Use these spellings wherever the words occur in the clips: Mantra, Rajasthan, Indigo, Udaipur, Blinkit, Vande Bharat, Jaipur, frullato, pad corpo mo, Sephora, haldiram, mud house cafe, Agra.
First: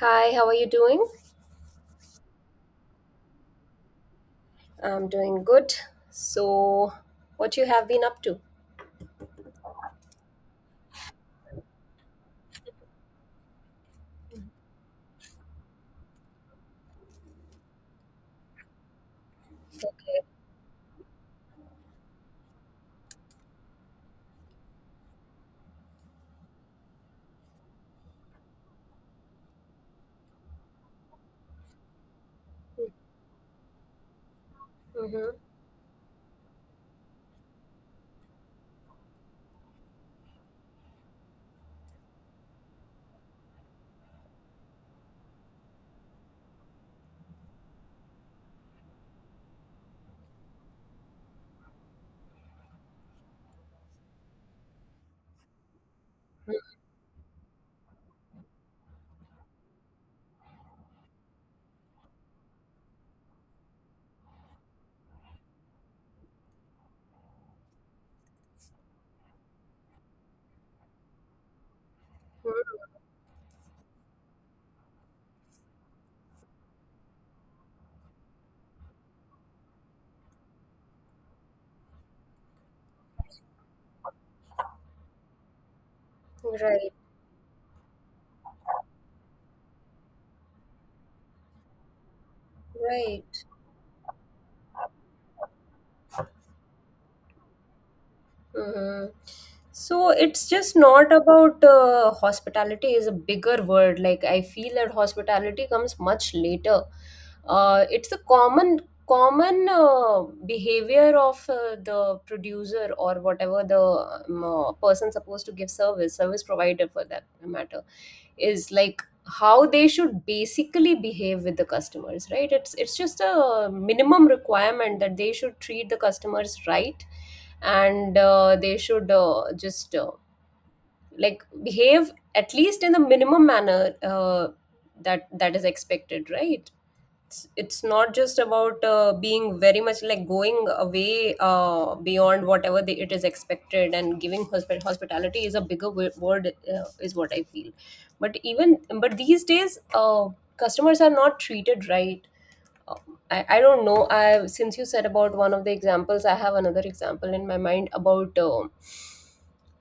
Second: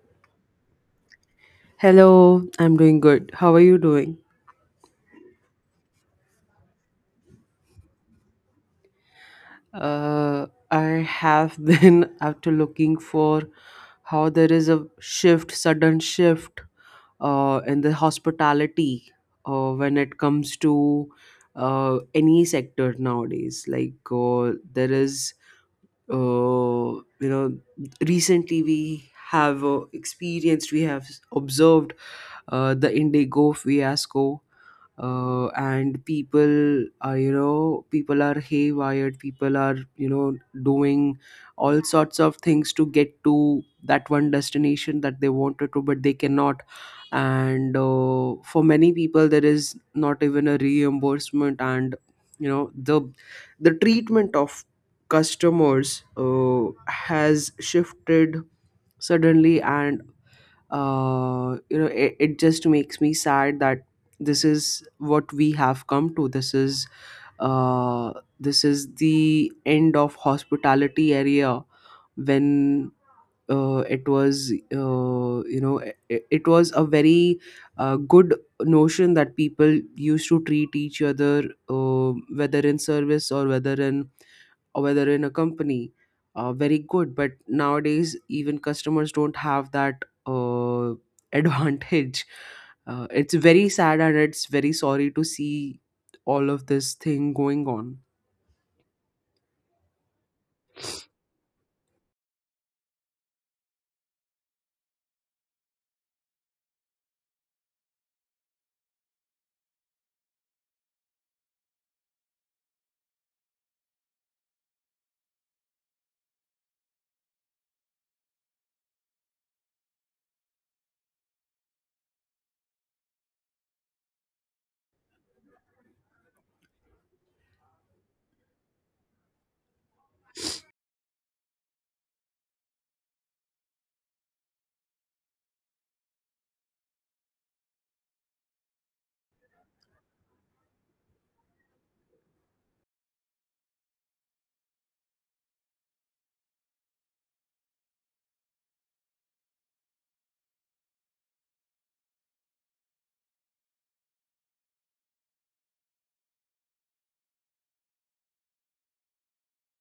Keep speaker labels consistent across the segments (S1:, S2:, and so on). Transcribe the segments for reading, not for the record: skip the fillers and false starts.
S1: Hi, how are you doing?
S2: Hello, I'm doing good. How are you doing?
S1: I'm doing good. So, what you have been up to?
S2: I have been after looking for how there is a shift, sudden shift in the hospitality when it comes to any sector nowadays. Like there is, you know, recently we have experienced, we have observed the Indigo fiasco
S1: Mm-hmm.
S2: and people are, you know, people are haywired, people are, you know, doing all sorts of things to get to that one destination that they wanted to, but they cannot. And for many people there is not even a reimbursement, and you know the treatment of customers has shifted suddenly. And you know, it just makes me sad that this is what we have come to. This is uh, this is the end of hospitality area, when it was, you know, it was a very good notion that people used to treat each other, whether in service or whether in a company, very
S1: Right,
S2: good. But nowadays even customers don't have that advantage. It's
S1: right.
S2: very sad and it's very sorry to see all of this thing going on.
S1: hmm So it's just not about hospitality is a bigger word. Like, I feel that hospitality comes much later. It's a common behavior of the producer, or whatever the person supposed to give service, service provider for that matter, is like how they should basically behave with the customers, right? It's just a minimum requirement that they should treat the customers right, and they should just like, behave at least in the minimum manner that is expected, right. It's not just about being very much, like, going away beyond whatever it is expected, and giving hospitality is a bigger word, is what I feel. But even, but these days, customers are not treated right. Uh, I don't know. I, since you said about one of the examples, I have another example in my mind about uh,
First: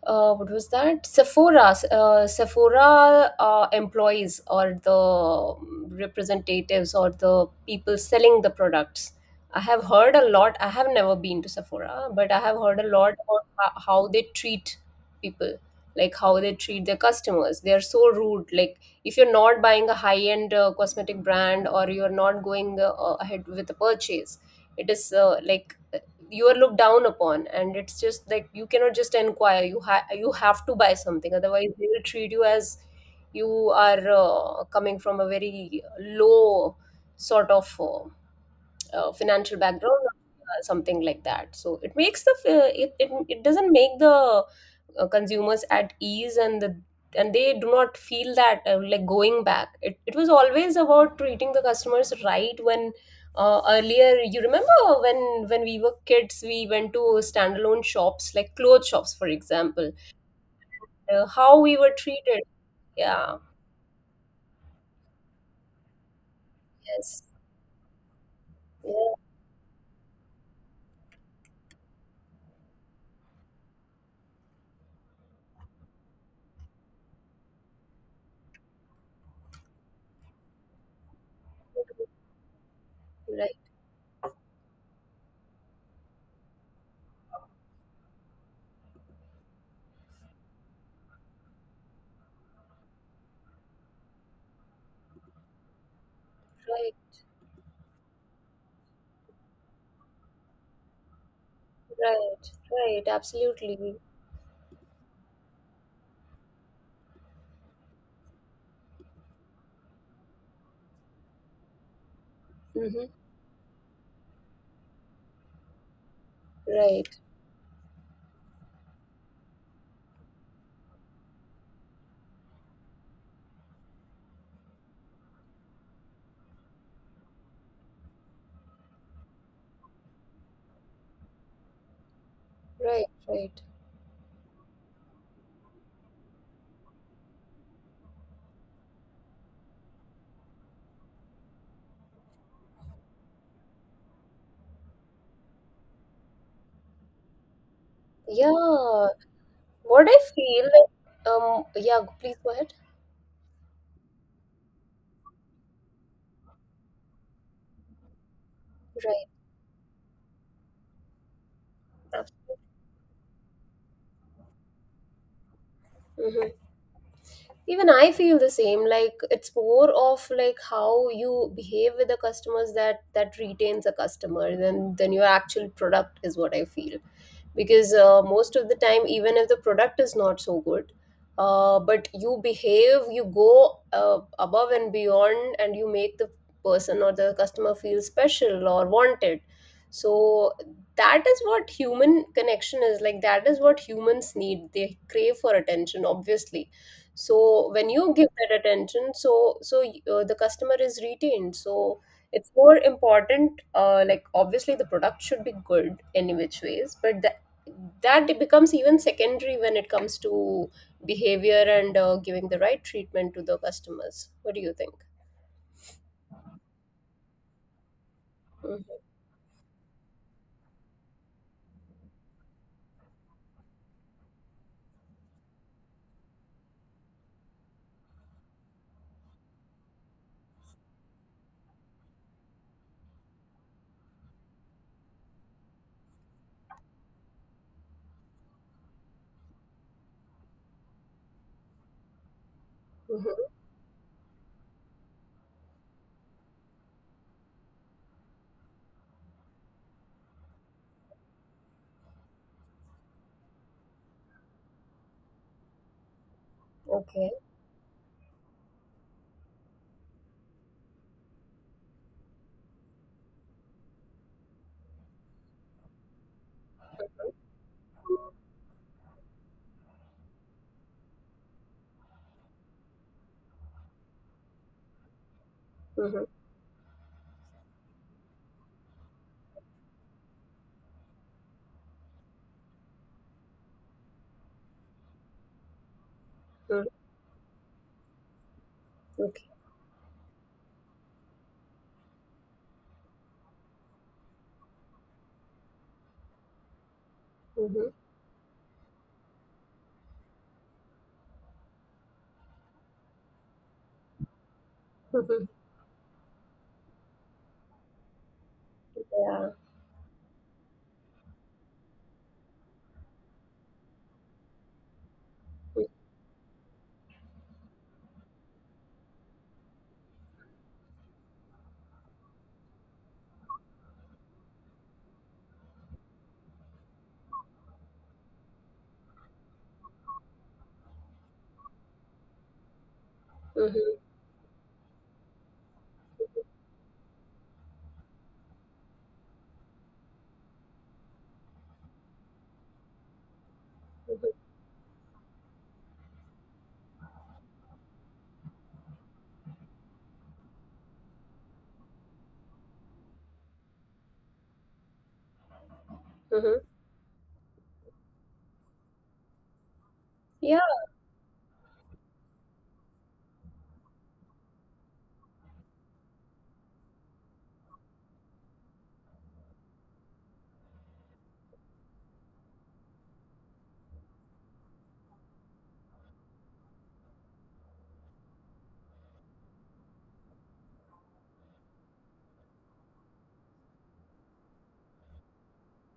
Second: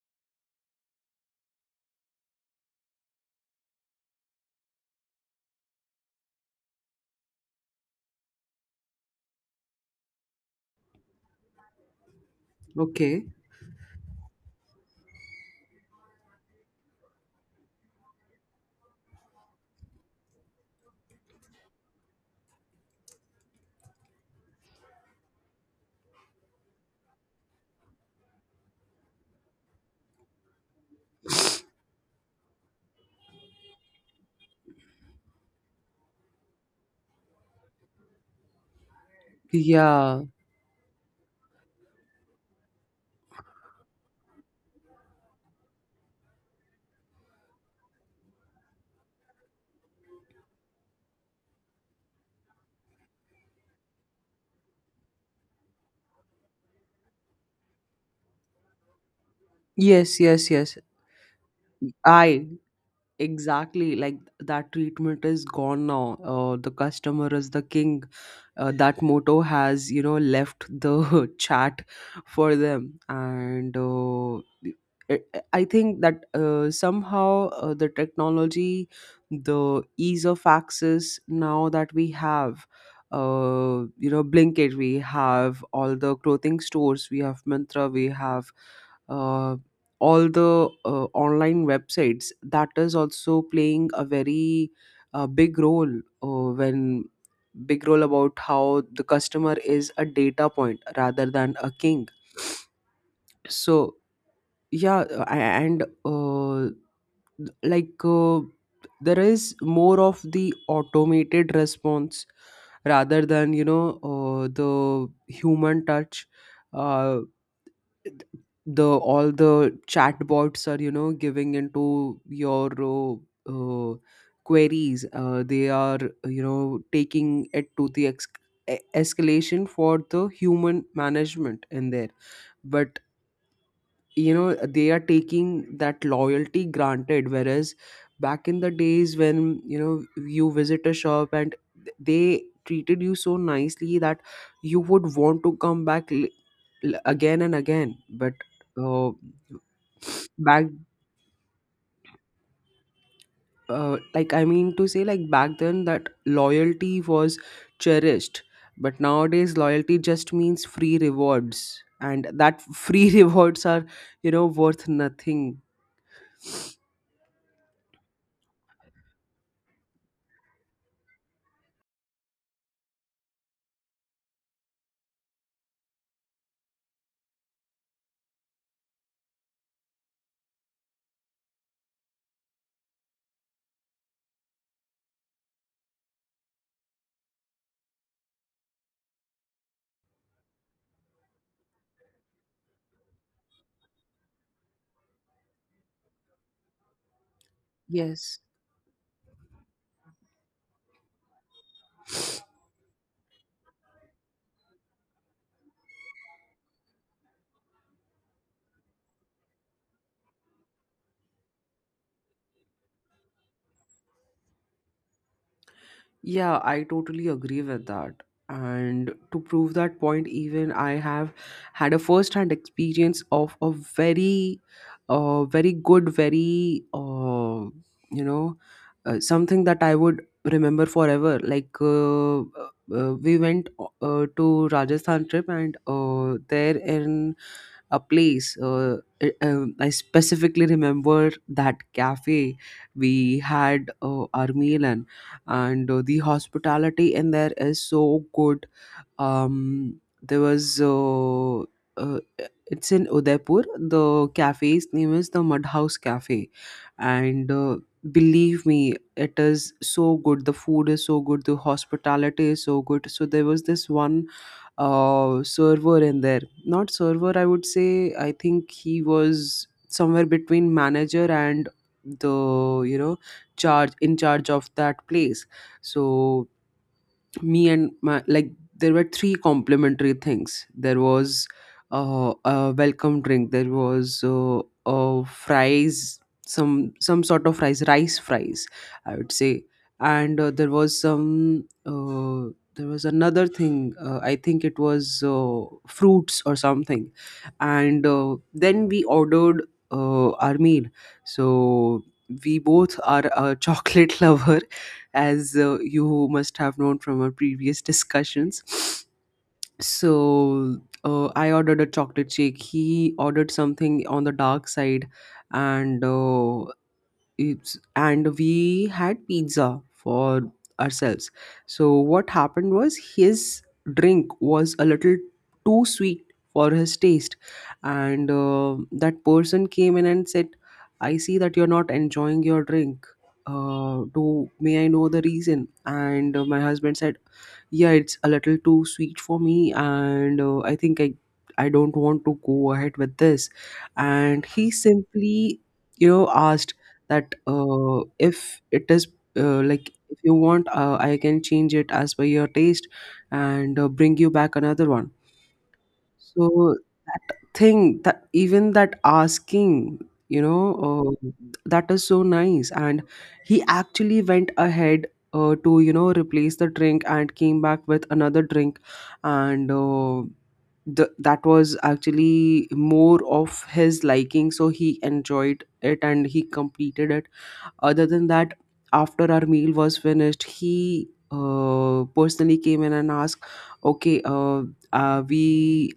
S1: uh, what was that? Sephora employees, or the representatives, or the people selling the products. I have heard a lot. I have never been to Sephora, but I have heard a lot
S2: Okay,
S1: about how they treat people, like how they treat their customers. They are so rude. Like, if you're not buying a high-end cosmetic brand, or you're not going ahead with a purchase, it is, like, you are looked down upon, and it's just like you cannot just inquire, you have to buy something, otherwise they will treat you as you are coming from a very low sort of financial background,
S2: yeah,
S1: something like that. So it makes the f- it, it it doesn't make the consumers at ease, and they do not feel that, like, going back, it was always about treating the customers right. When, earlier, you remember when we were kids, we went to standalone shops, like clothes shops, for example,
S2: yes, yes, yes,
S1: how we were treated.
S2: I
S1: Yeah,
S2: exactly, like that treatment is gone now. The
S1: yes,
S2: customer is the king. That
S1: yeah.
S2: motto has, you know, left the chat for them. And I I think that somehow the technology, the ease of access now that we have,
S1: Right,
S2: you know, Blinkit, we have all the clothing stores, we have Mantra, we have uh, all the online websites, that is also playing a very big role when
S1: right,
S2: big role about how the customer is a data point rather than a king.
S1: right, right,
S2: So
S1: absolutely.
S2: yeah, and like there is more of the automated response
S1: Mm-hmm.
S2: rather than, you know, the human touch.
S1: Right,
S2: uh, the All the chatbots are, you know, giving into your uh, queries. They are, you know, taking it to the escalation for the human management in there, but
S1: right, right.
S2: you know they are taking that loyalty granted, whereas back in the days when you know you visit a shop and they treated you so nicely that you would want to come back again and again. But
S1: Yeah,
S2: uh,
S1: what I feel
S2: back
S1: like, yeah, please go ahead.
S2: like, I mean to say, like back then that loyalty was cherished, but nowadays loyalty just means free rewards, and
S1: Right.
S2: that free rewards are, you know, worth nothing.
S1: Mm-hmm. Even I feel the same. Like, it's more of like how you behave with the customers, that retains a customer, than your actual product, is what I feel. Because, most of the time, even if the product is not so good, but you behave, you go above and beyond, and you make the person or the customer feel special or wanted. So that is what human connection is, like that is what humans need. They crave for attention, obviously. So when you give
S2: Yes,
S1: that attention, the customer is retained. So, it's more important, like, obviously the product should be good in which ways, but that it becomes even secondary when it comes to behavior, and giving the right treatment to the customers. What do you think?
S2: yeah, I totally agree with that.
S1: Hmm.
S2: And to prove that point, even I have had a first hand experience of a very, very good, very, you know, something that I would remember forever. Like, we went to Rajasthan trip, and there in a place, I specifically remember that cafe we
S1: Hmm.
S2: had our meal in. And the hospitality in there is so good. There was uh, it's in Udaipur. The cafe's name is The Mud House Cafe.
S1: Okay.
S2: And believe me, it is so good. The food is so good, the hospitality is so good. So there was this one server in there. Not server, I would say. I think he was somewhere between manager and the, you know, charge in charge of that place.
S1: Hmm.
S2: So me and my, like, there were 3 complimentary things. There was a welcome drink. There was fries,
S1: Hmm.
S2: some sort of fries, rice fries, I would
S1: Okay.
S2: say. And there was some there was another thing, I think it was fruits or something.
S1: Hmm.
S2: And then we ordered our meal. So we both are a chocolate lover,
S1: Hmm.
S2: as you must have known from our previous discussions.
S1: Yeah.
S2: So I ordered a chocolate shake. He ordered something on the dark side,
S1: Hmm.
S2: and it's, and we had pizza for ourselves. So what happened was his drink was a little too sweet for his taste, and that person came in and said, "I see that you're not enjoying your drink.
S1: Hmm.
S2: Do may I know the reason?" And my husband said, "Yeah, it's a little too sweet for me, and I think I. I don't want to go ahead with this." And he simply, you know, asked that if it is like, if you want, I can change it as per your taste and bring you back another one.
S1: Hmm.
S2: So that thing, that even that asking, you
S1: Yeah.
S2: know, uh, that is so nice. And he actually went ahead to, you know, replace the drink and came back with another drink. And the, that was actually more of his liking, so he enjoyed it and he completed it. Other than that, after our meal was finished, he personally came in and asked, "Okay, we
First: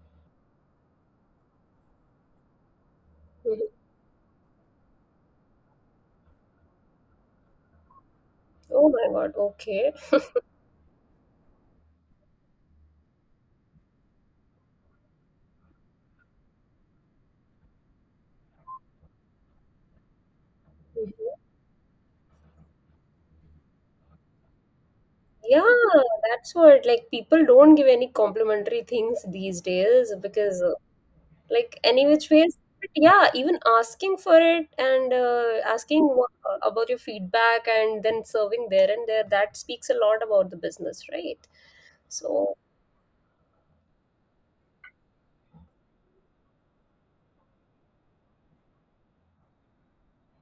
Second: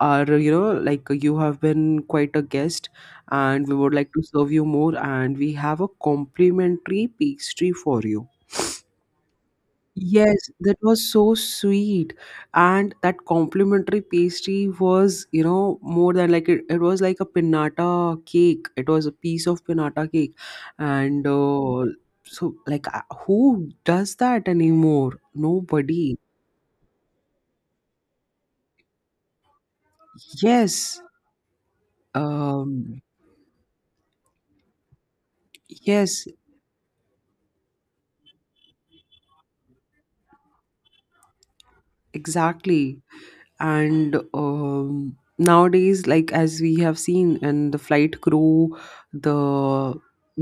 S2: are, you know, like, you have been quite a guest, and
S1: Hmm.
S2: we would like to serve you more, and we have a complimentary pastry for you."
S1: Oh my God. Okay.
S2: Yes, that was so sweet. And that complimentary pastry was, you know, more than like it was like a pinnata cake. It was a piece of pinnata cake. And so, like, who does that anymore?
S1: Yeah,
S2: Nobody.
S1: that's what. Like, people don't give any complimentary things these days, because,
S2: Yes.
S1: like, any which ways. But
S2: Um,
S1: yeah, even asking for it, and asking
S2: yes,
S1: about your feedback, and then serving there and there, that speaks a lot about the business, right? So,
S2: exactly. And nowadays, like as we have seen, and the flight crew, the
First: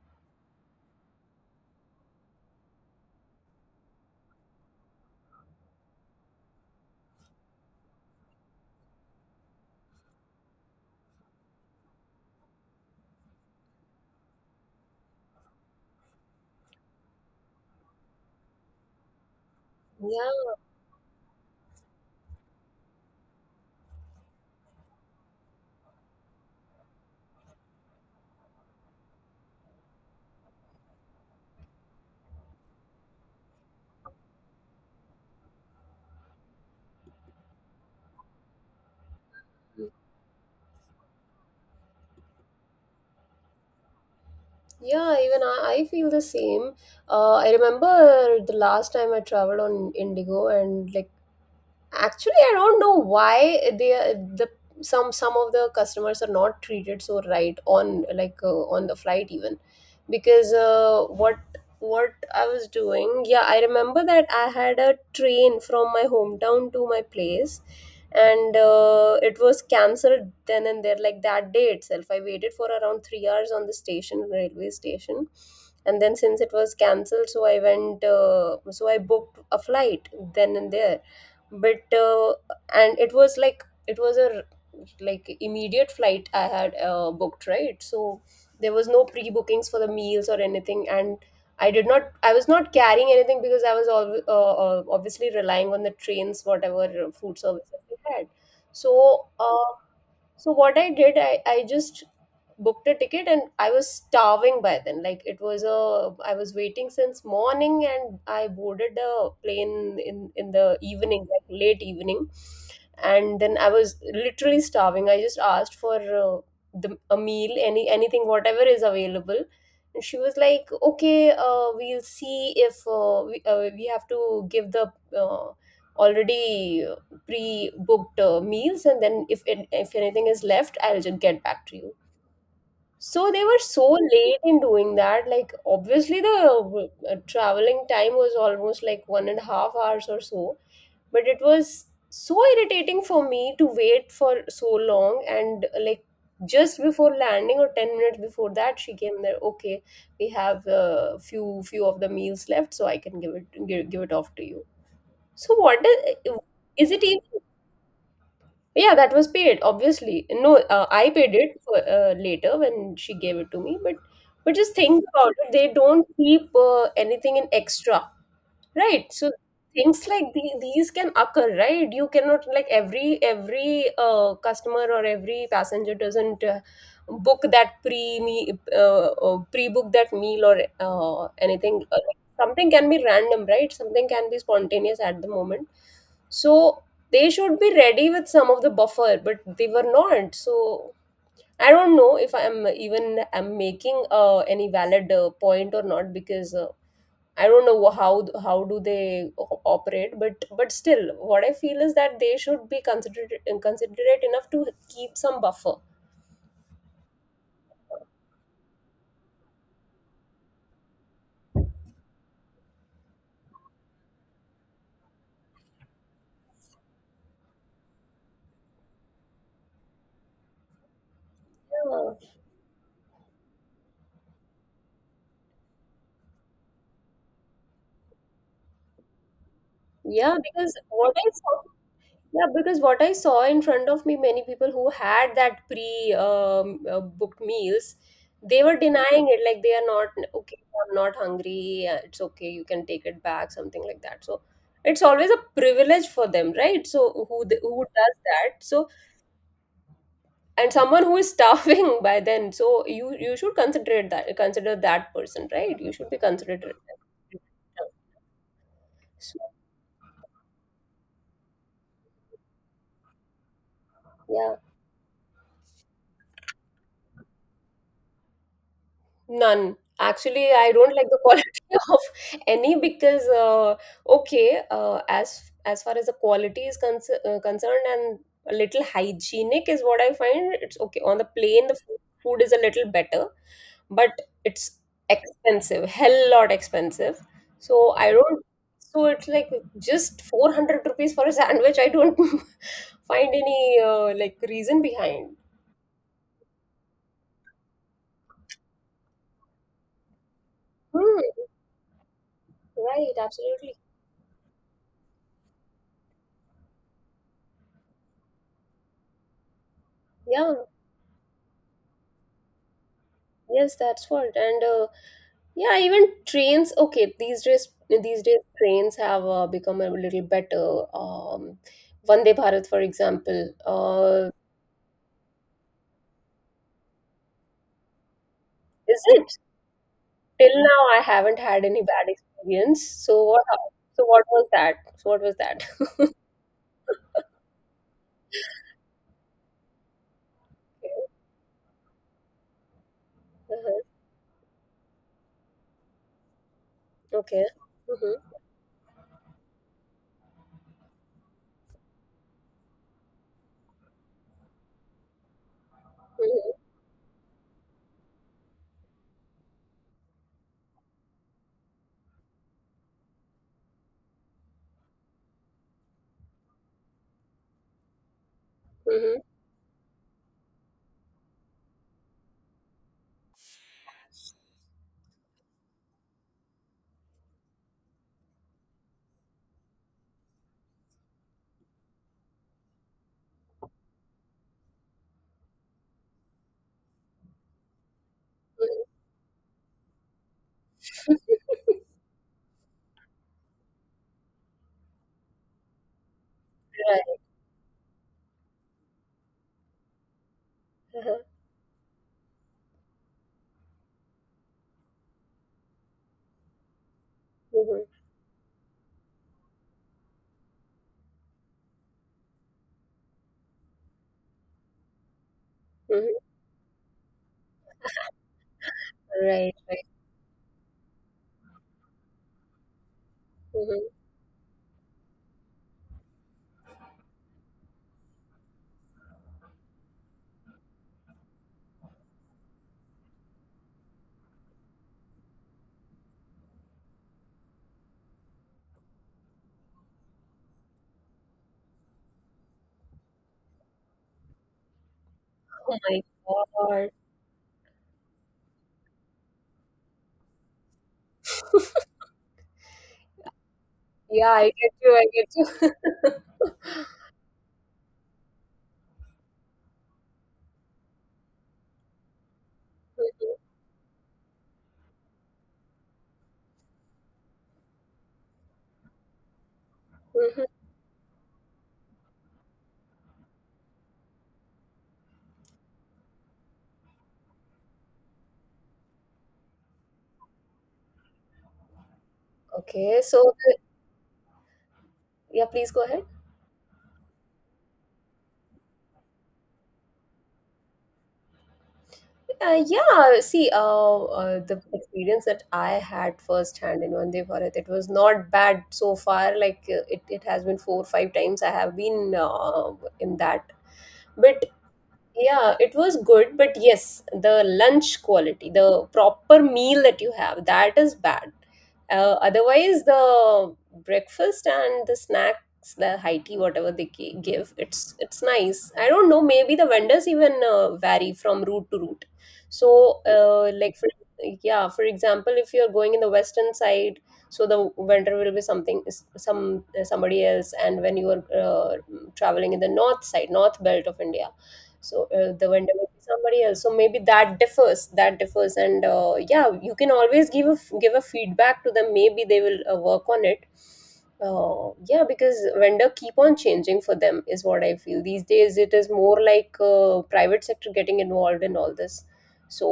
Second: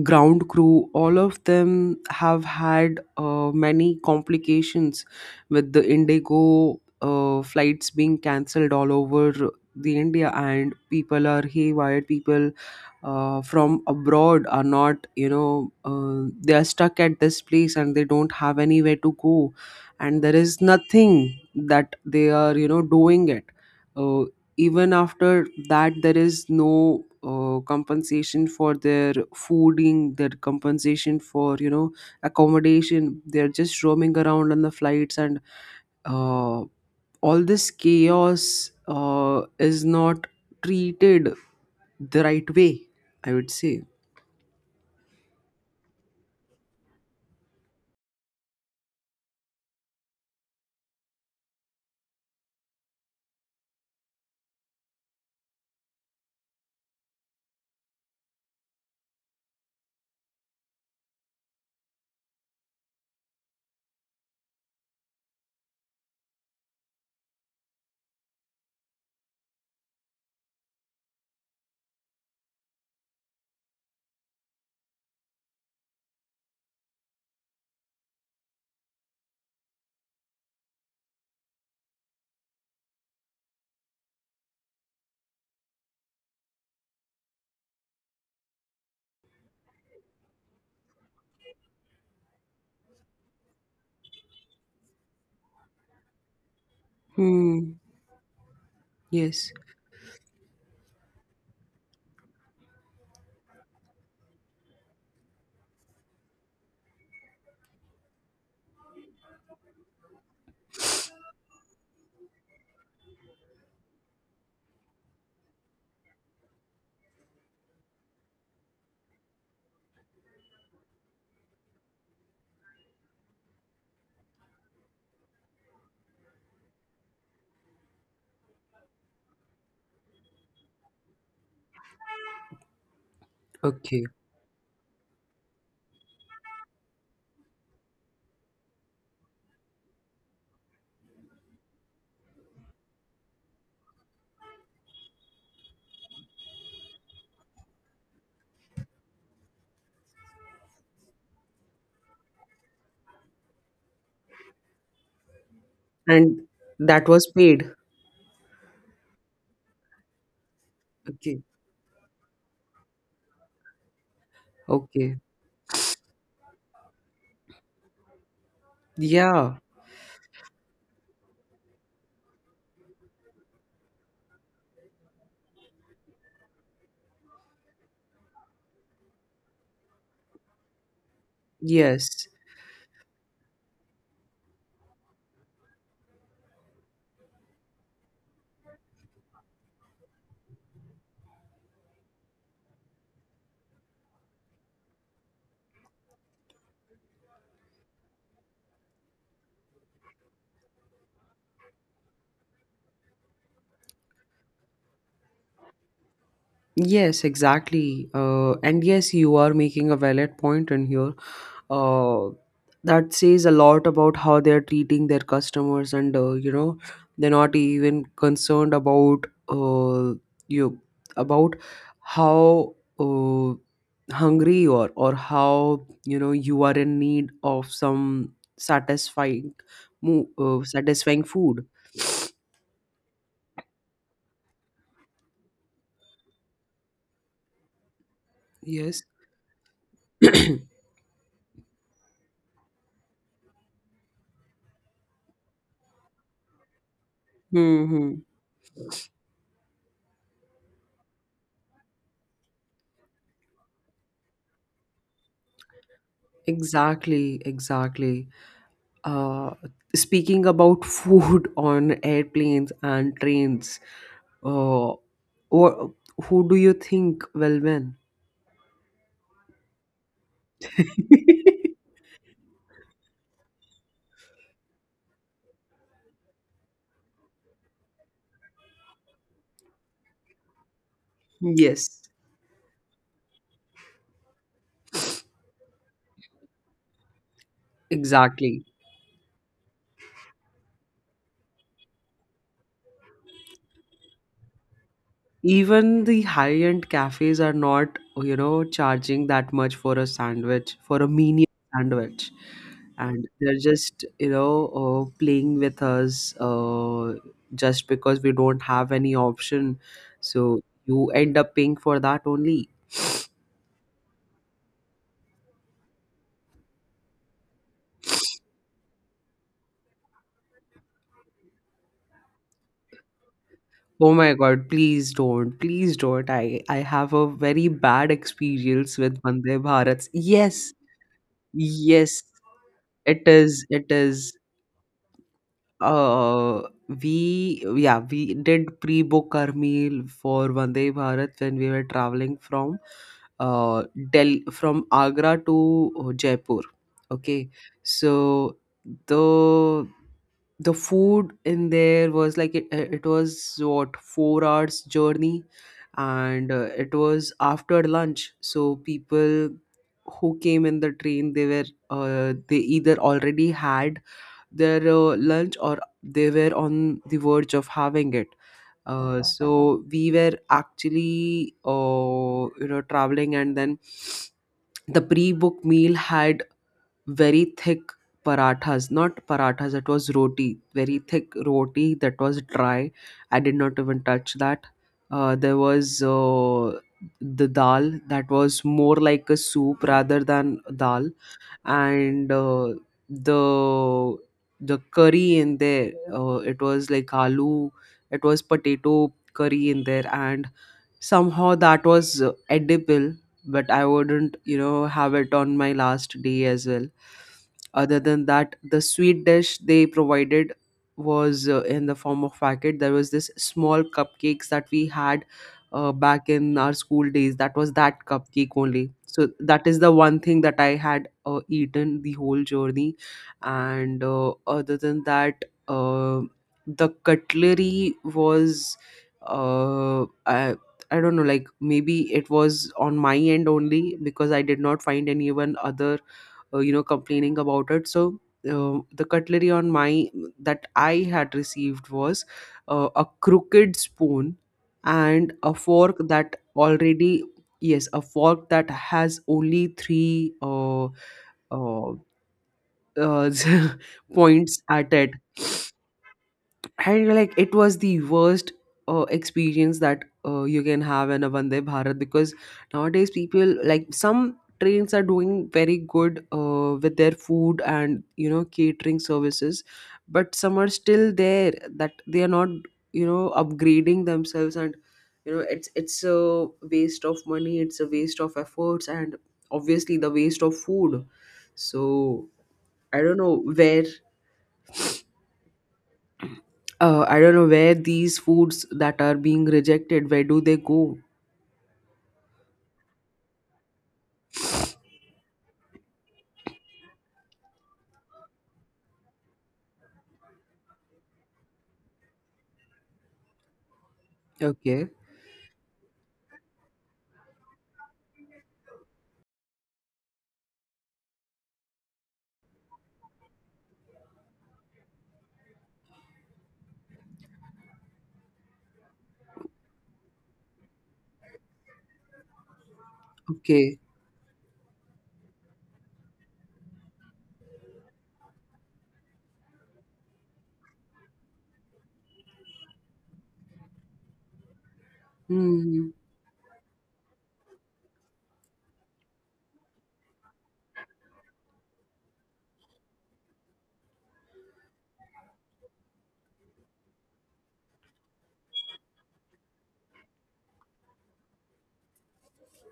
S2: ground crew, all of them have had many complications with the Indigo flights being cancelled all over the India, and people are haywire, people from abroad are not, you know, they are stuck at this place and they don't have anywhere to go, and there
S1: yeah,
S2: is nothing that they are, you know, doing it. uh, Even after that, there is no compensation for their fooding, their compensation for, you know, accommodation. They're just roaming around on the flights, and uh, all this chaos is not treated the right way, I would say.
S1: yeah, even I feel the same. I remember the last time I traveled on Indigo, and like, actually, I don't know why they are- the some of the customers are not treated so right, on, like, on the flight even, because, what I was doing, yeah, I remember that. I had a train from my hometown to my place, and it was cancelled then and there. Like, that day itself I waited for around 3 hours on the station, railway station. And then, since it was cancelled, so I went so I booked a flight then and there. But, and it was like, it was a like, immediate flight I had booked, right? So there was no pre bookings for the meals or anything, and I was not carrying anything, because I was all, obviously relying on the trains, whatever food
S2: Hmm.
S1: services they had. So
S2: Yes.
S1: what I did, I just booked a ticket, and I was starving by then. Like, it was a I was waiting since morning, and I boarded the plane in the evening, like late evening. And then I was literally starving. I just asked for the a meal, anything whatever is available. And she was like, "Okay, we'll see. If we have to give the already pre-booked meals, and then if anything is left, I'll just get back to you." So they were so
S2: Okay,
S1: late in doing that. Like, obviously, the traveling time was almost, like, 1.5 hours or so, but it was so irritating for me to wait for so long. And, like, just before landing, or 10 minutes before that, she came there, "Okay, we have a few of the meals left, so I can give it, give it off to you." So what
S2: and
S1: is it
S2: that
S1: even...
S2: was paid.
S1: Yeah, that was paid, obviously. No, I paid
S2: Okay.
S1: it for, later, when she gave it to me. But just think
S2: Okay.
S1: about it. They don't keep anything in extra. Right. So
S2: Yeah,
S1: things like these can occur, right? You cannot, like, every customer or every passenger doesn't book that pre book that meal or anything. Like,
S2: yes,
S1: something can be random, right? Something can be spontaneous at the moment. So they should be ready with some of the buffer, but they were not. So I don't know if I am even am making any valid point or not, because. I don't know how do they operate, but still, what I feel is that they should be considerate enough to keep some buffer.
S2: yes, exactly. And yes, you are making a valid point in here. Uh, that says a lot about how they're treating their customers, and you know, they're not even concerned about, you about
S1: Yeah.
S2: how uh, hungry you are, or how, you know, you are in need of some satisfying,
S1: Yeah,
S2: satisfying food.
S1: because what I saw in front of me, many people who had that pre booked meals, they were
S2: Yes.
S1: denying it, like, they are not okay. "I'm not hungry. It's okay. You can take it back," something like that. So it's always a privilege for them, right? So who
S2: Hmm.
S1: does that? So, and someone who is starving by then, so you should consider that, consider that person, right? You should be considerate.
S2: Exactly, exactly.
S1: So,
S2: Uh, Speaking about food on airplanes and trains,
S1: yeah.
S2: uh, or who do you think will win?
S1: None. Actually, I don't like the quality of any, because okay, as far as the quality is concerned, and a little hygienic is what I find. It's okay on the plane, the food,
S2: Yes,
S1: food is a little better, but it's expensive, hell lot expensive. So I don't.
S2: exactly.
S1: So it's like just 400 rupees for a sandwich. I don't find any like, reason behind.
S2: Even the high-end cafes are not, you know, charging that much for a sandwich, for a
S1: Hmm,
S2: mini sandwich.
S1: right,
S2: And they're
S1: absolutely.
S2: just, you know, playing with us just because we don't have any option.
S1: Yeah,
S2: So you end up paying for that only.
S1: yes, that's what. And, yeah, even trains. Okay, these days trains have become a little better. Vande Bharat, for example,
S2: Oh my God, please don't. Please don't. I have a very bad experience
S1: is
S2: with
S1: it?
S2: Vande Bharats.
S1: Till
S2: Yes,
S1: now, I haven't had any bad
S2: yes,
S1: experience.
S2: it is. It
S1: So what
S2: is.
S1: was that? So what was that?
S2: Uh, we yeah, we did pre-book our meal for Vande Bharat when we were traveling from uh Del from Agra to Jaipur.
S1: Okay.
S2: Okay,
S1: Uh-huh.
S2: so the the food in there was like, it was what, 4 hours journey, and
S1: Okay.
S2: uh, it was after lunch. So people who came in the train they were, they either already had their lunch or they were on the verge of having it.
S1: Mm-hmm. Mm-hmm. Mm-hmm.
S2: So we were actually, you know, traveling, and then the pre-book meal had very thick parathas, not parathas, it was roti, very thick roti that was dry. I did not even touch that. There was the dal that was
S1: Mm-hmm.
S2: more like a soup rather than dal, and the the curry in there, it was like
S1: Right.
S2: aloo, it was potato curry in there, and
S1: Uh-huh.
S2: somehow that was edible, but I wouldn't, you know, have it on my last day as well.
S1: Mm-hmm.
S2: Other than that, the sweet dish they provided was in the form of packet. There was this small cupcakes that we had
S1: Mm-hmm.
S2: back in our school days, that was that cupcake only, so
S1: Right.
S2: that is
S1: Right.
S2: the one thing that I had eaten the whole journey.
S1: Mm-hmm.
S2: And other than that, the cutlery was, uh, I, I don't know, like maybe it was on my end only, because I did not find anyone other you know complaining about it. So the cutlery on my that I had received was a crooked spoon and a
S1: Oh
S2: fork
S1: my
S2: that
S1: God.
S2: already yes, a fork that has only three uh, uh,
S1: Yeah, I
S2: points
S1: get you.
S2: at
S1: I
S2: it.
S1: get you.
S2: And like it was the worst experience that you can have in a Vande Bharat, because nowadays
S1: Mhm,
S2: people, like, some trains are doing very good with their food and, you know, catering services, but
S1: mhm.
S2: some are still there that they are not, you know, upgrading themselves, and you know it's a waste of money, it's a waste of efforts and obviously the waste of food. So
S1: Okay.
S2: I don't know where
S1: Yeah, please go ahead.
S2: I don't know where these foods that are being rejected, where do they go?
S1: Yeah, see, the experience that I had firsthand in Vande Bharat, it was not bad so far. Like, it has been four or five times I have been, in that. But
S2: Okay.
S1: yeah, it was good, but yes, the lunch quality, the proper meal that you have, that is bad. Otherwise, the breakfast and the snacks, the high tea, whatever they give, it's nice. I don't know, maybe the vendors even vary from route to route. So, like
S2: Okay.
S1: for yeah, for example, if you're going in the western side, so the vendor will be something is- some somebody else, and when you are traveling in the north side, north belt of India, so the vendor would
S2: Hmm.
S1: be somebody else, so maybe that differs. And Yeah, you can always give a feedback to them. Maybe they will work on it. Yeah, because vendor keep on changing for them is what I feel. These days it is more like private sector getting involved in all this. So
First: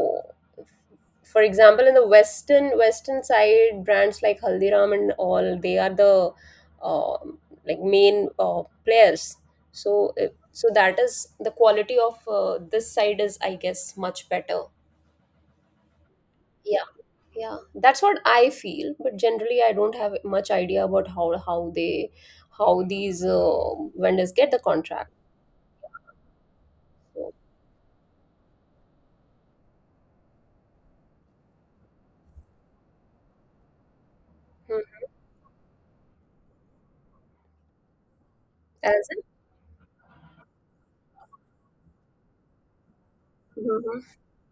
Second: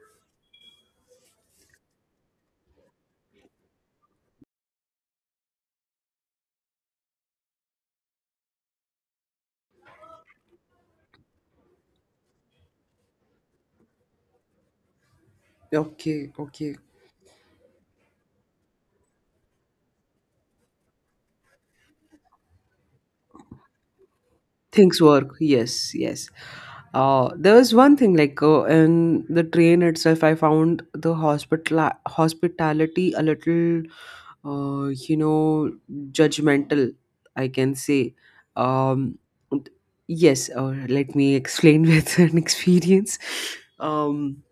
S1: for example, in the western side, brands like Haldiram and all, they are the uh, like main players. So so that is the quality of this side is, I guess, much better.
S2: Okay. Okay.
S1: Yeah, yeah, that's what I feel. But generally I don't have much idea about how they, how these vendors get the
S2: Things
S1: contract.
S2: work. Yes. Yes.
S1: so,
S2: There was one thing like in the train itself, I found the hospitality a little,
S1: hmm,
S2: you know, judgmental. I can say.
S1: as
S2: Um,
S1: in?
S2: yes. Let me explain with an experience.
S1: Mhm,
S2: Um,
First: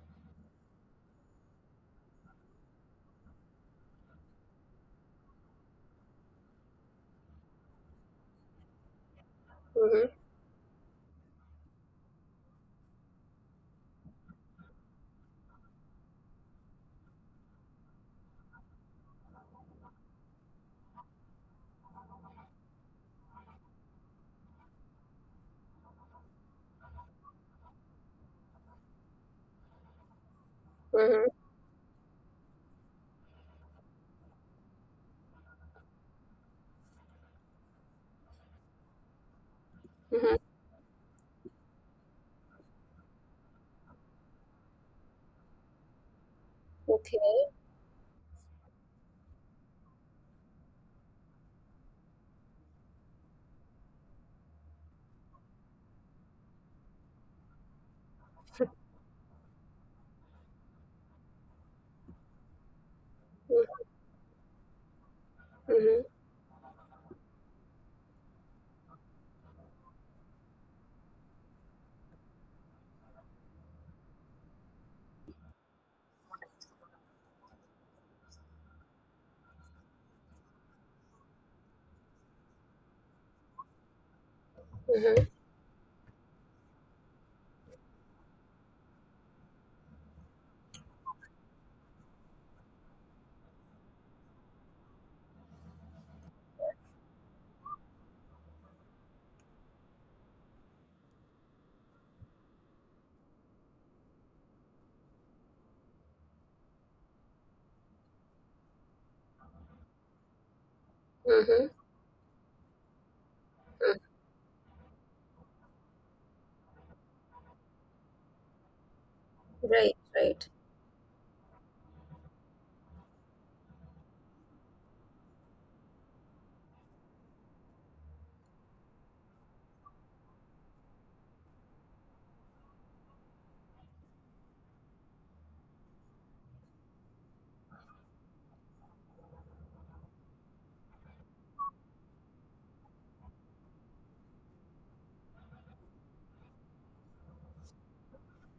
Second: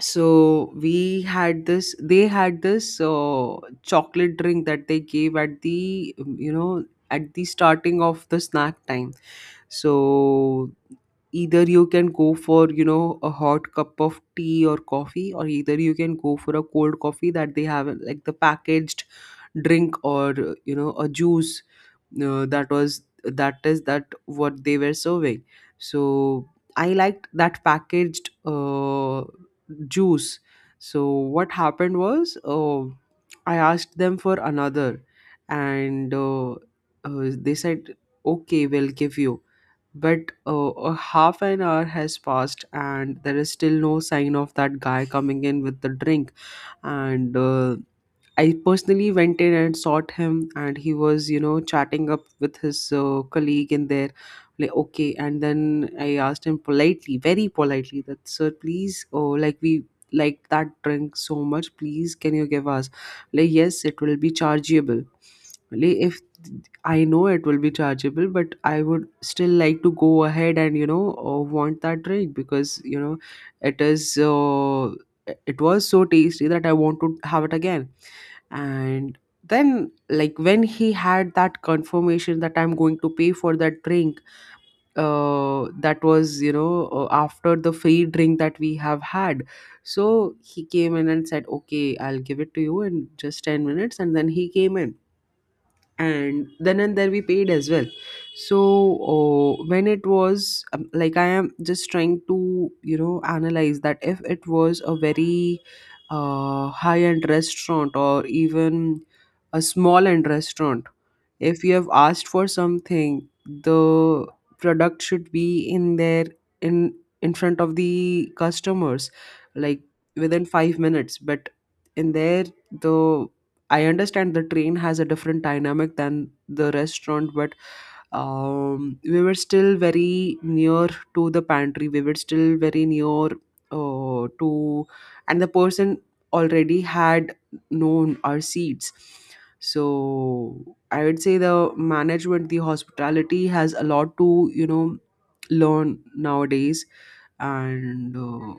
S2: so we had this they had this chocolate drink that they gave at the you know at the starting of the snack time,
S1: mhm,
S2: so either you can go for you know a hot cup of tea or coffee or either you can go for a cold coffee that they have like the packaged drink, or you know, a juice. That was that is That what they were serving. So I liked that packaged juice. So
S1: mhm,
S2: what happened was, I asked them for another. And they said, okay, we'll give you. But
S1: mhm.
S2: a half an hour has passed, and there is still no sign of that guy coming in with the drink. And
S1: Okay.
S2: I personally went in and sought him, and he was, you know, chatting up with his colleague in there. Like, okay. And then I asked him politely, very politely, that, sir, please, oh, like, we like that drink so much. Please, can you give us? Like, yes, it will be chargeable. Like,
S1: Mhm,
S2: if I know it will be chargeable, but I would still like to go ahead and, you know, want that drink because, you know, it is, uh, it was so tasty that I want to have it again. And then like, when he had that confirmation that I'm going to pay for that drink,
S1: mhm,
S2: that was, you know, after the free drink that we have had. So he came in and said, okay, I'll give it to you in just 10 minutes. And then he came in, and then and there we paid as well. So when it was, like, I am just trying to, you know, analyze that if it was a very high end restaurant, or even a small end restaurant, if
S1: mhm,
S2: you have asked for something,
S1: mhm.
S2: the product should be in there, in in front of the customers, like
S1: Right,
S2: within
S1: right,
S2: 5 minutes. But in there, the I understand the train has a different dynamic than the restaurant, but we were still very near to the pantry. We were still very near uh, to, and the person already had known our seats. So I would say the management, the hospitality has a lot to learn nowadays. And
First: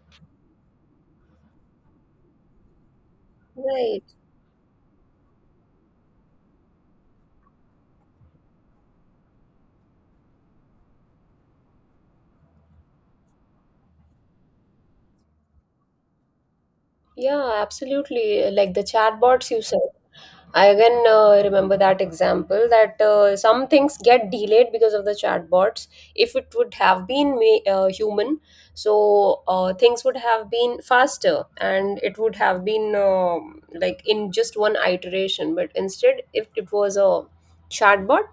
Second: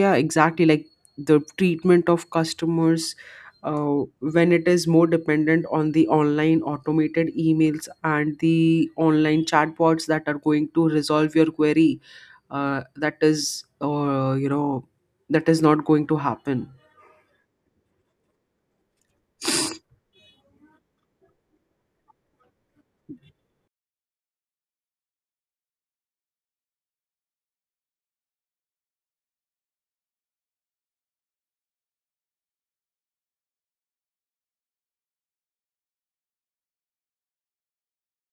S2: yeah, exactly, like the treatment of customers
S1: right.
S2: when it is more dependent on the online automated emails and the online chatbots that are going to resolve your query. That is, you know, that is not going to happen.
S1: Yeah, absolutely, like the chatbots, you said. I again remember that example, that some things get delayed because of the chatbots. If it would have been human, so things would have been faster and it would have been like in just one iteration. But instead, if it was a chatbot,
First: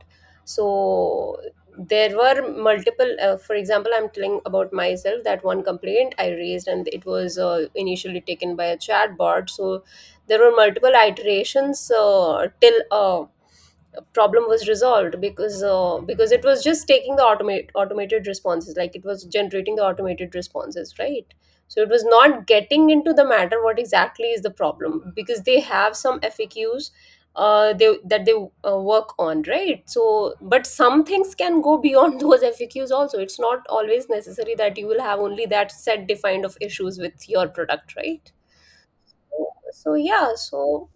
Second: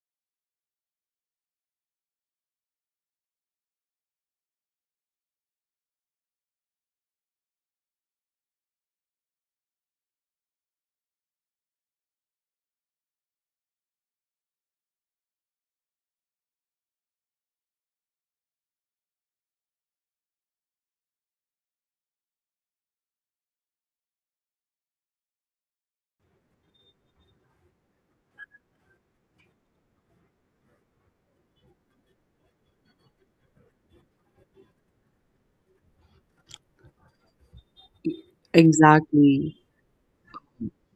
S1: so there were multiple. For example, I'm telling about myself, that one complaint I raised and it was initially taken by a chatbot. So there were multiple iterations till a problem was resolved because, because it was just taking the automated responses, like it was generating the automated responses, right? So it was not getting into the matter what exactly is the problem, because they have some FAQs they that they work on, right? So but some things can go beyond those FAQs also. It's not always necessary that you will have only that set defined of issues with your product, right?
S2: Exactly.
S1: So yeah, so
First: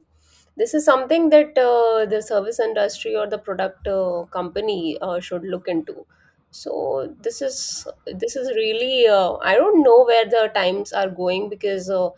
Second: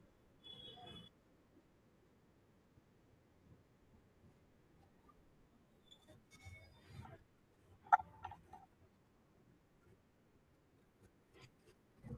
S1: this is something that the service industry or the product company should look into. So this is really I don't know where the times are going, because uh,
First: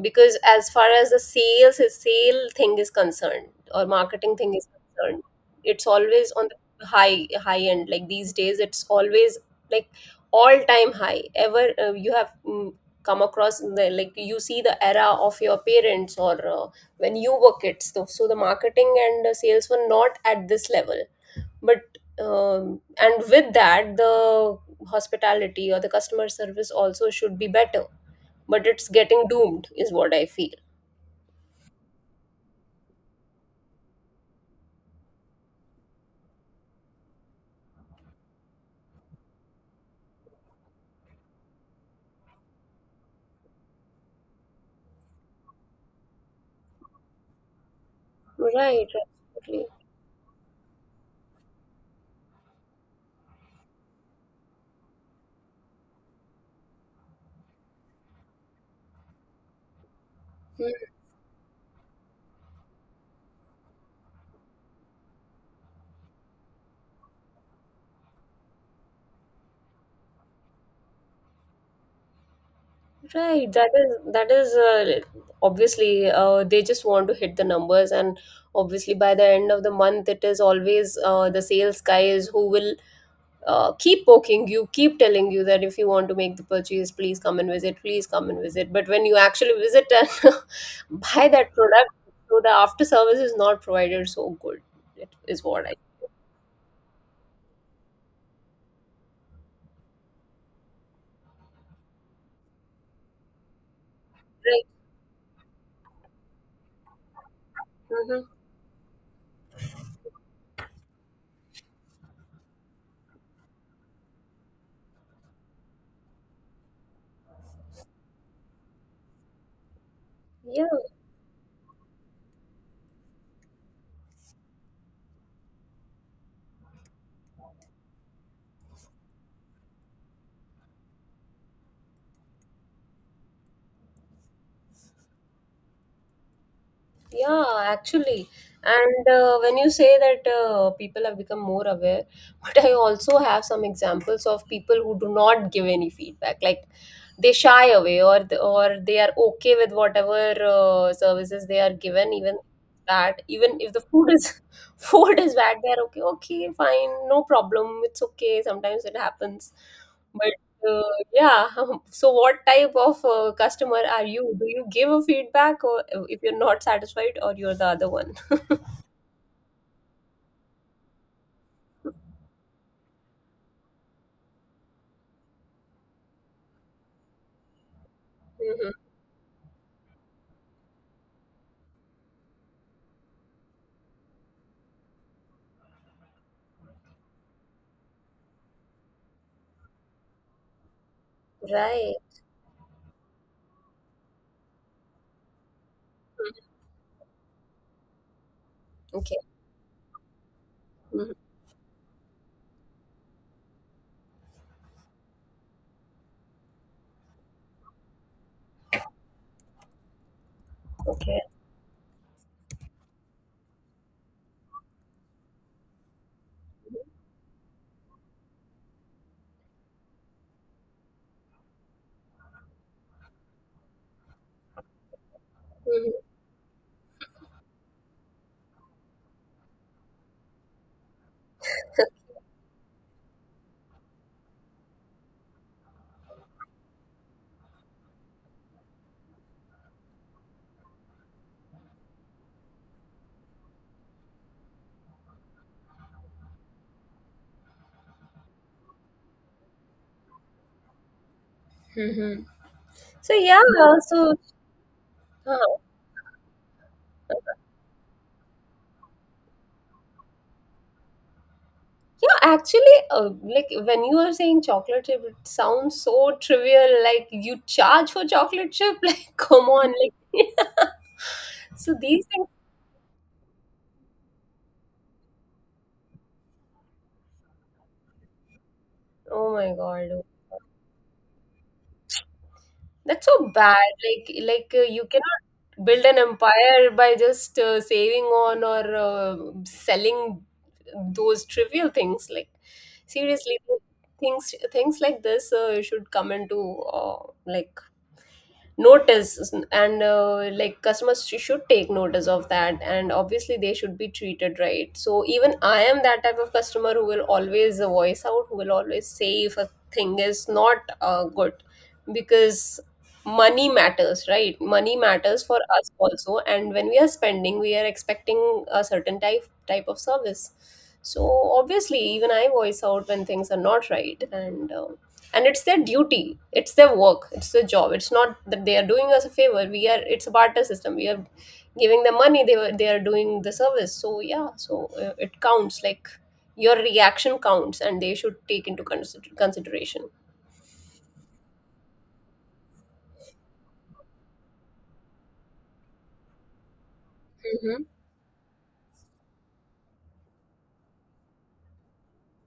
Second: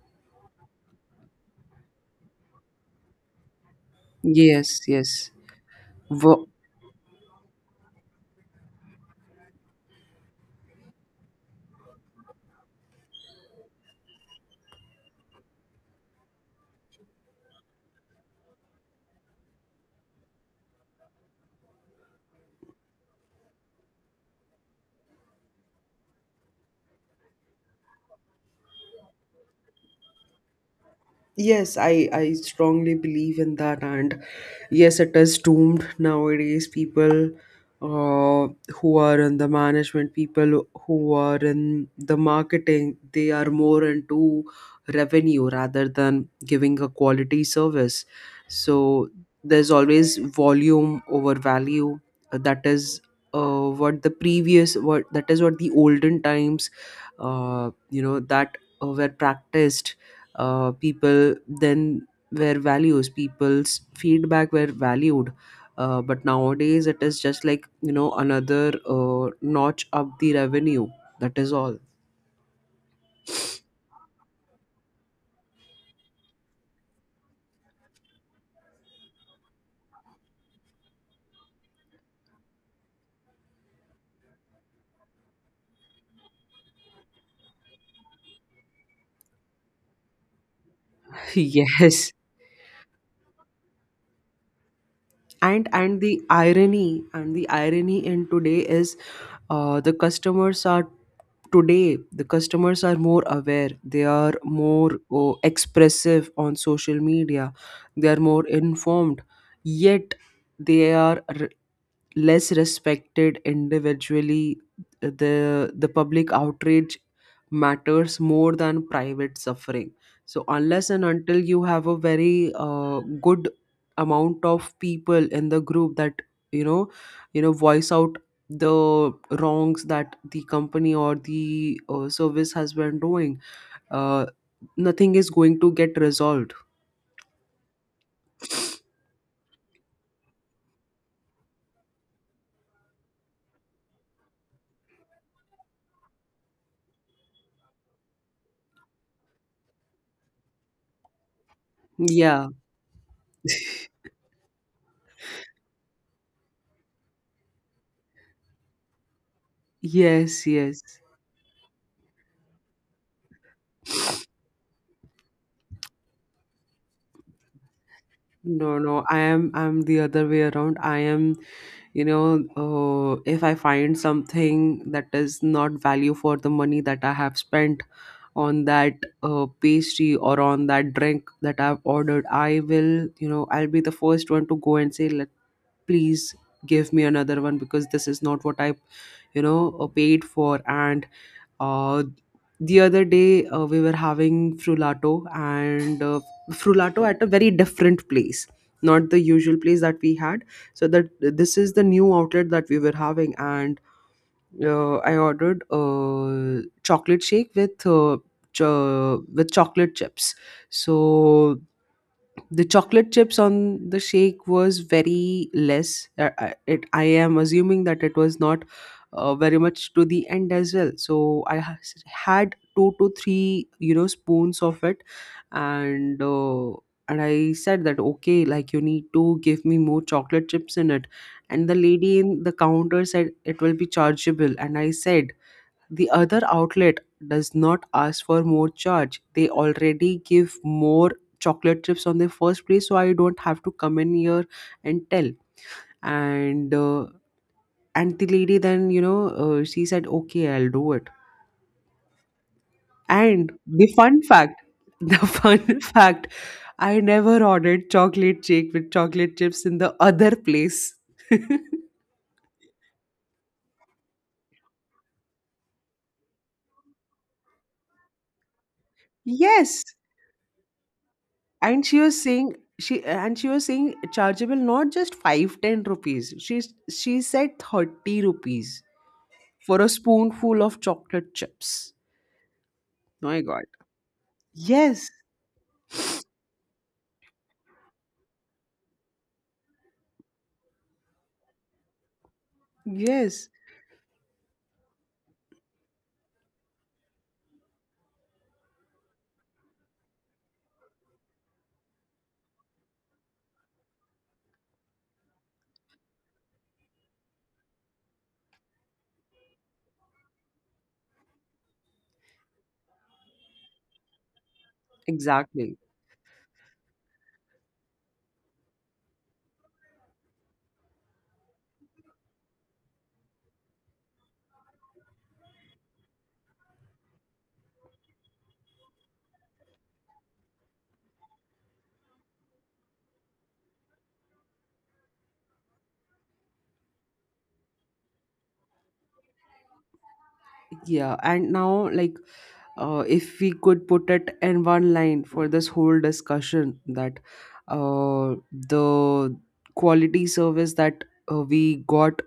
S1: because as far as the sale thing is concerned, or marketing thing is
S2: Yes,
S1: concerned,
S2: yes.
S1: it's always
S2: Wo-
S1: on the high end. Like these days it's always like all time high ever. You have come across, in the, like you see the era of your parents, or when you were kids, so, so the marketing and sales were not at this level. But and with that, the hospitality or the customer service also should be better, but it's getting doomed, is what I feel.
S2: Yes, I strongly believe in that, and yes, it is doomed nowadays. People uh, who are in the management, people who are in the marketing, they are more into revenue rather than giving a quality service.
S1: Right,
S2: So
S1: absolutely.
S2: there's always volume over value. That is what the previous, what that is, what the olden times, you know, that were practiced.
S1: Hmm.
S2: People then were values, people's feedback were valued. But nowadays it is just like, you know, another notch up the revenue, that is all.
S1: Right, that is, obviously they just want to hit the numbers, and obviously by the end of the month, it is always the sales guys who will keep poking you, keep telling you that if you want to make the purchase, please come and visit, please come and visit. But when you actually visit and buy that product,
S2: Yes.
S1: so the after service is not provided so good. It is what
S2: and
S1: I.
S2: and the irony and the irony in today is, the customers are, today the customers are more aware, they are
S1: Right.
S2: more, oh, expressive on social media, they are
S1: Mm-hmm.
S2: more informed, yet they are r- less respected individually. The public outrage matters more than private suffering. So,
S1: Yeah,
S2: unless and until you have a very good amount of people in the group that you know voice out the wrongs that the company or the service has been doing, uh, nothing is going to get resolved.
S1: yeah, actually. And when you say that people have become more aware, but I also have some examples of people who do not give any feedback. Like they shy away, or or they are okay with whatever services they are given, even
S2: Yeah,
S1: that even if the food is food is bad, they are okay. Okay, fine, no problem. It's okay. Sometimes it happens, but
S2: yes, yes.
S1: uh, yeah. So, what type of customer are you? Do you give a feedback, or if you're not satisfied, or you're the other one?
S2: No, no, I am, I'm the other way around. I am, you know, if I find something that is not value for the money that I have spent on
S1: Hmm.
S2: that pastry, or on that drink that I've ordered, I will, you know, I'll be the first one to go and say, let please give me another one because this is not what I, you know, paid for. And
S1: Right.
S2: uh, the other day we were having frullato, and
S1: Mhm.
S2: frullato at a very different place, not
S1: Okay.
S2: the usual place that we had. So that
S1: Mhm.
S2: this is the new outlet that we were having. And I ordered a chocolate shake with with chocolate chips. So
S1: Okay.
S2: the chocolate chips on the shake was very less, I- it I am assuming that it was not very much to the end as well. So had two to three, you know, spoons of it.
S1: Mm-hmm.
S2: And I said that, okay, like, you need to give me more chocolate chips in it. And the lady in the counter said it will be chargeable, and I said, the other outlet does not ask for more charge. They already give more chocolate chips on the first place, so I don't have to come in here and tell. And the lady then, you know, she said, okay, I'll do it.
S1: Mm-hmm. So yeah,
S2: And
S1: uh,
S2: the
S1: so
S2: fun fact, the
S1: uh,
S2: fun fact, I never ordered chocolate shake with chocolate chips in the other place.
S1: yeah, actually, like when you are saying chocolate chip, it sounds so trivial. Like you charge for chocolate chip, like come on,
S2: Yes.
S1: like so
S2: And
S1: these things.
S2: she was saying chargeable, not just 5, 10 rupees, she said 30 rupees
S1: Oh my
S2: for a
S1: god,
S2: spoonful of chocolate chips.
S1: that's so
S2: My
S1: bad.
S2: god.
S1: Like you can
S2: Yes,
S1: build an empire by just saving on, or selling those trivial things, like seriously.
S2: yes,
S1: Things, things like this should come into like notice. And like customers should take notice of that, and obviously they should be treated right. So even I am that type of customer who will always voice out, who will always say if a thing is not good, because money matters, right? Money matters for us
S2: exactly.
S1: also, and when we are spending, we are expecting a certain type of service. So obviously even I voice out when things are not right. And um, and it's their duty, it's their work, it's their job. It's not that they are doing us a favor. We are, it's a barter system. We are giving them money, they are doing the service. So yeah, so it counts. Like your reaction counts, and they should take into consideration.
S2: Yeah. And now, like, if we could put it in one line for this whole discussion, that
S1: Hmm.
S2: the quality service that we got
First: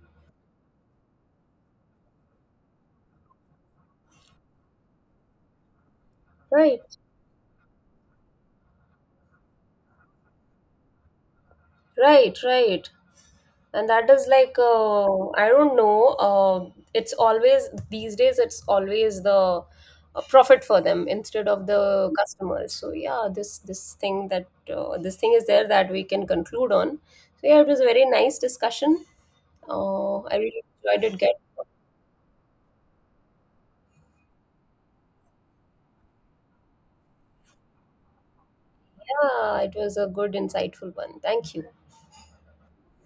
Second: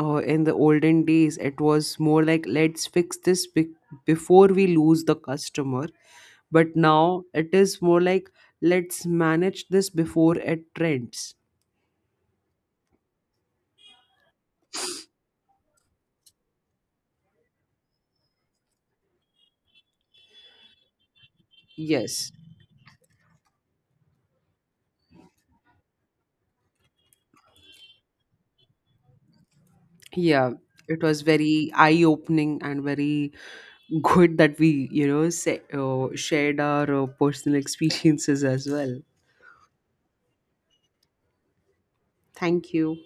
S2: in the olden days, it was more like, let's before we lose the customer, but
S1: Right,
S2: now it is more like, let's manage this before it trends.
S1: right, right. And that is like I don't know, it's always, these days it's always the profit for them, instead of the
S2: Yes.
S1: customers. So yeah, this thing, that this thing is there, that we can conclude on. So yeah, it was a very nice discussion. I
S2: Yeah,
S1: really
S2: it
S1: enjoyed it.
S2: was
S1: Get
S2: very eye opening and very good that we, you know, say, shared our personal experiences as well.
S1: yeah, it was a good insightful one. Thank you.
S2: Thank you.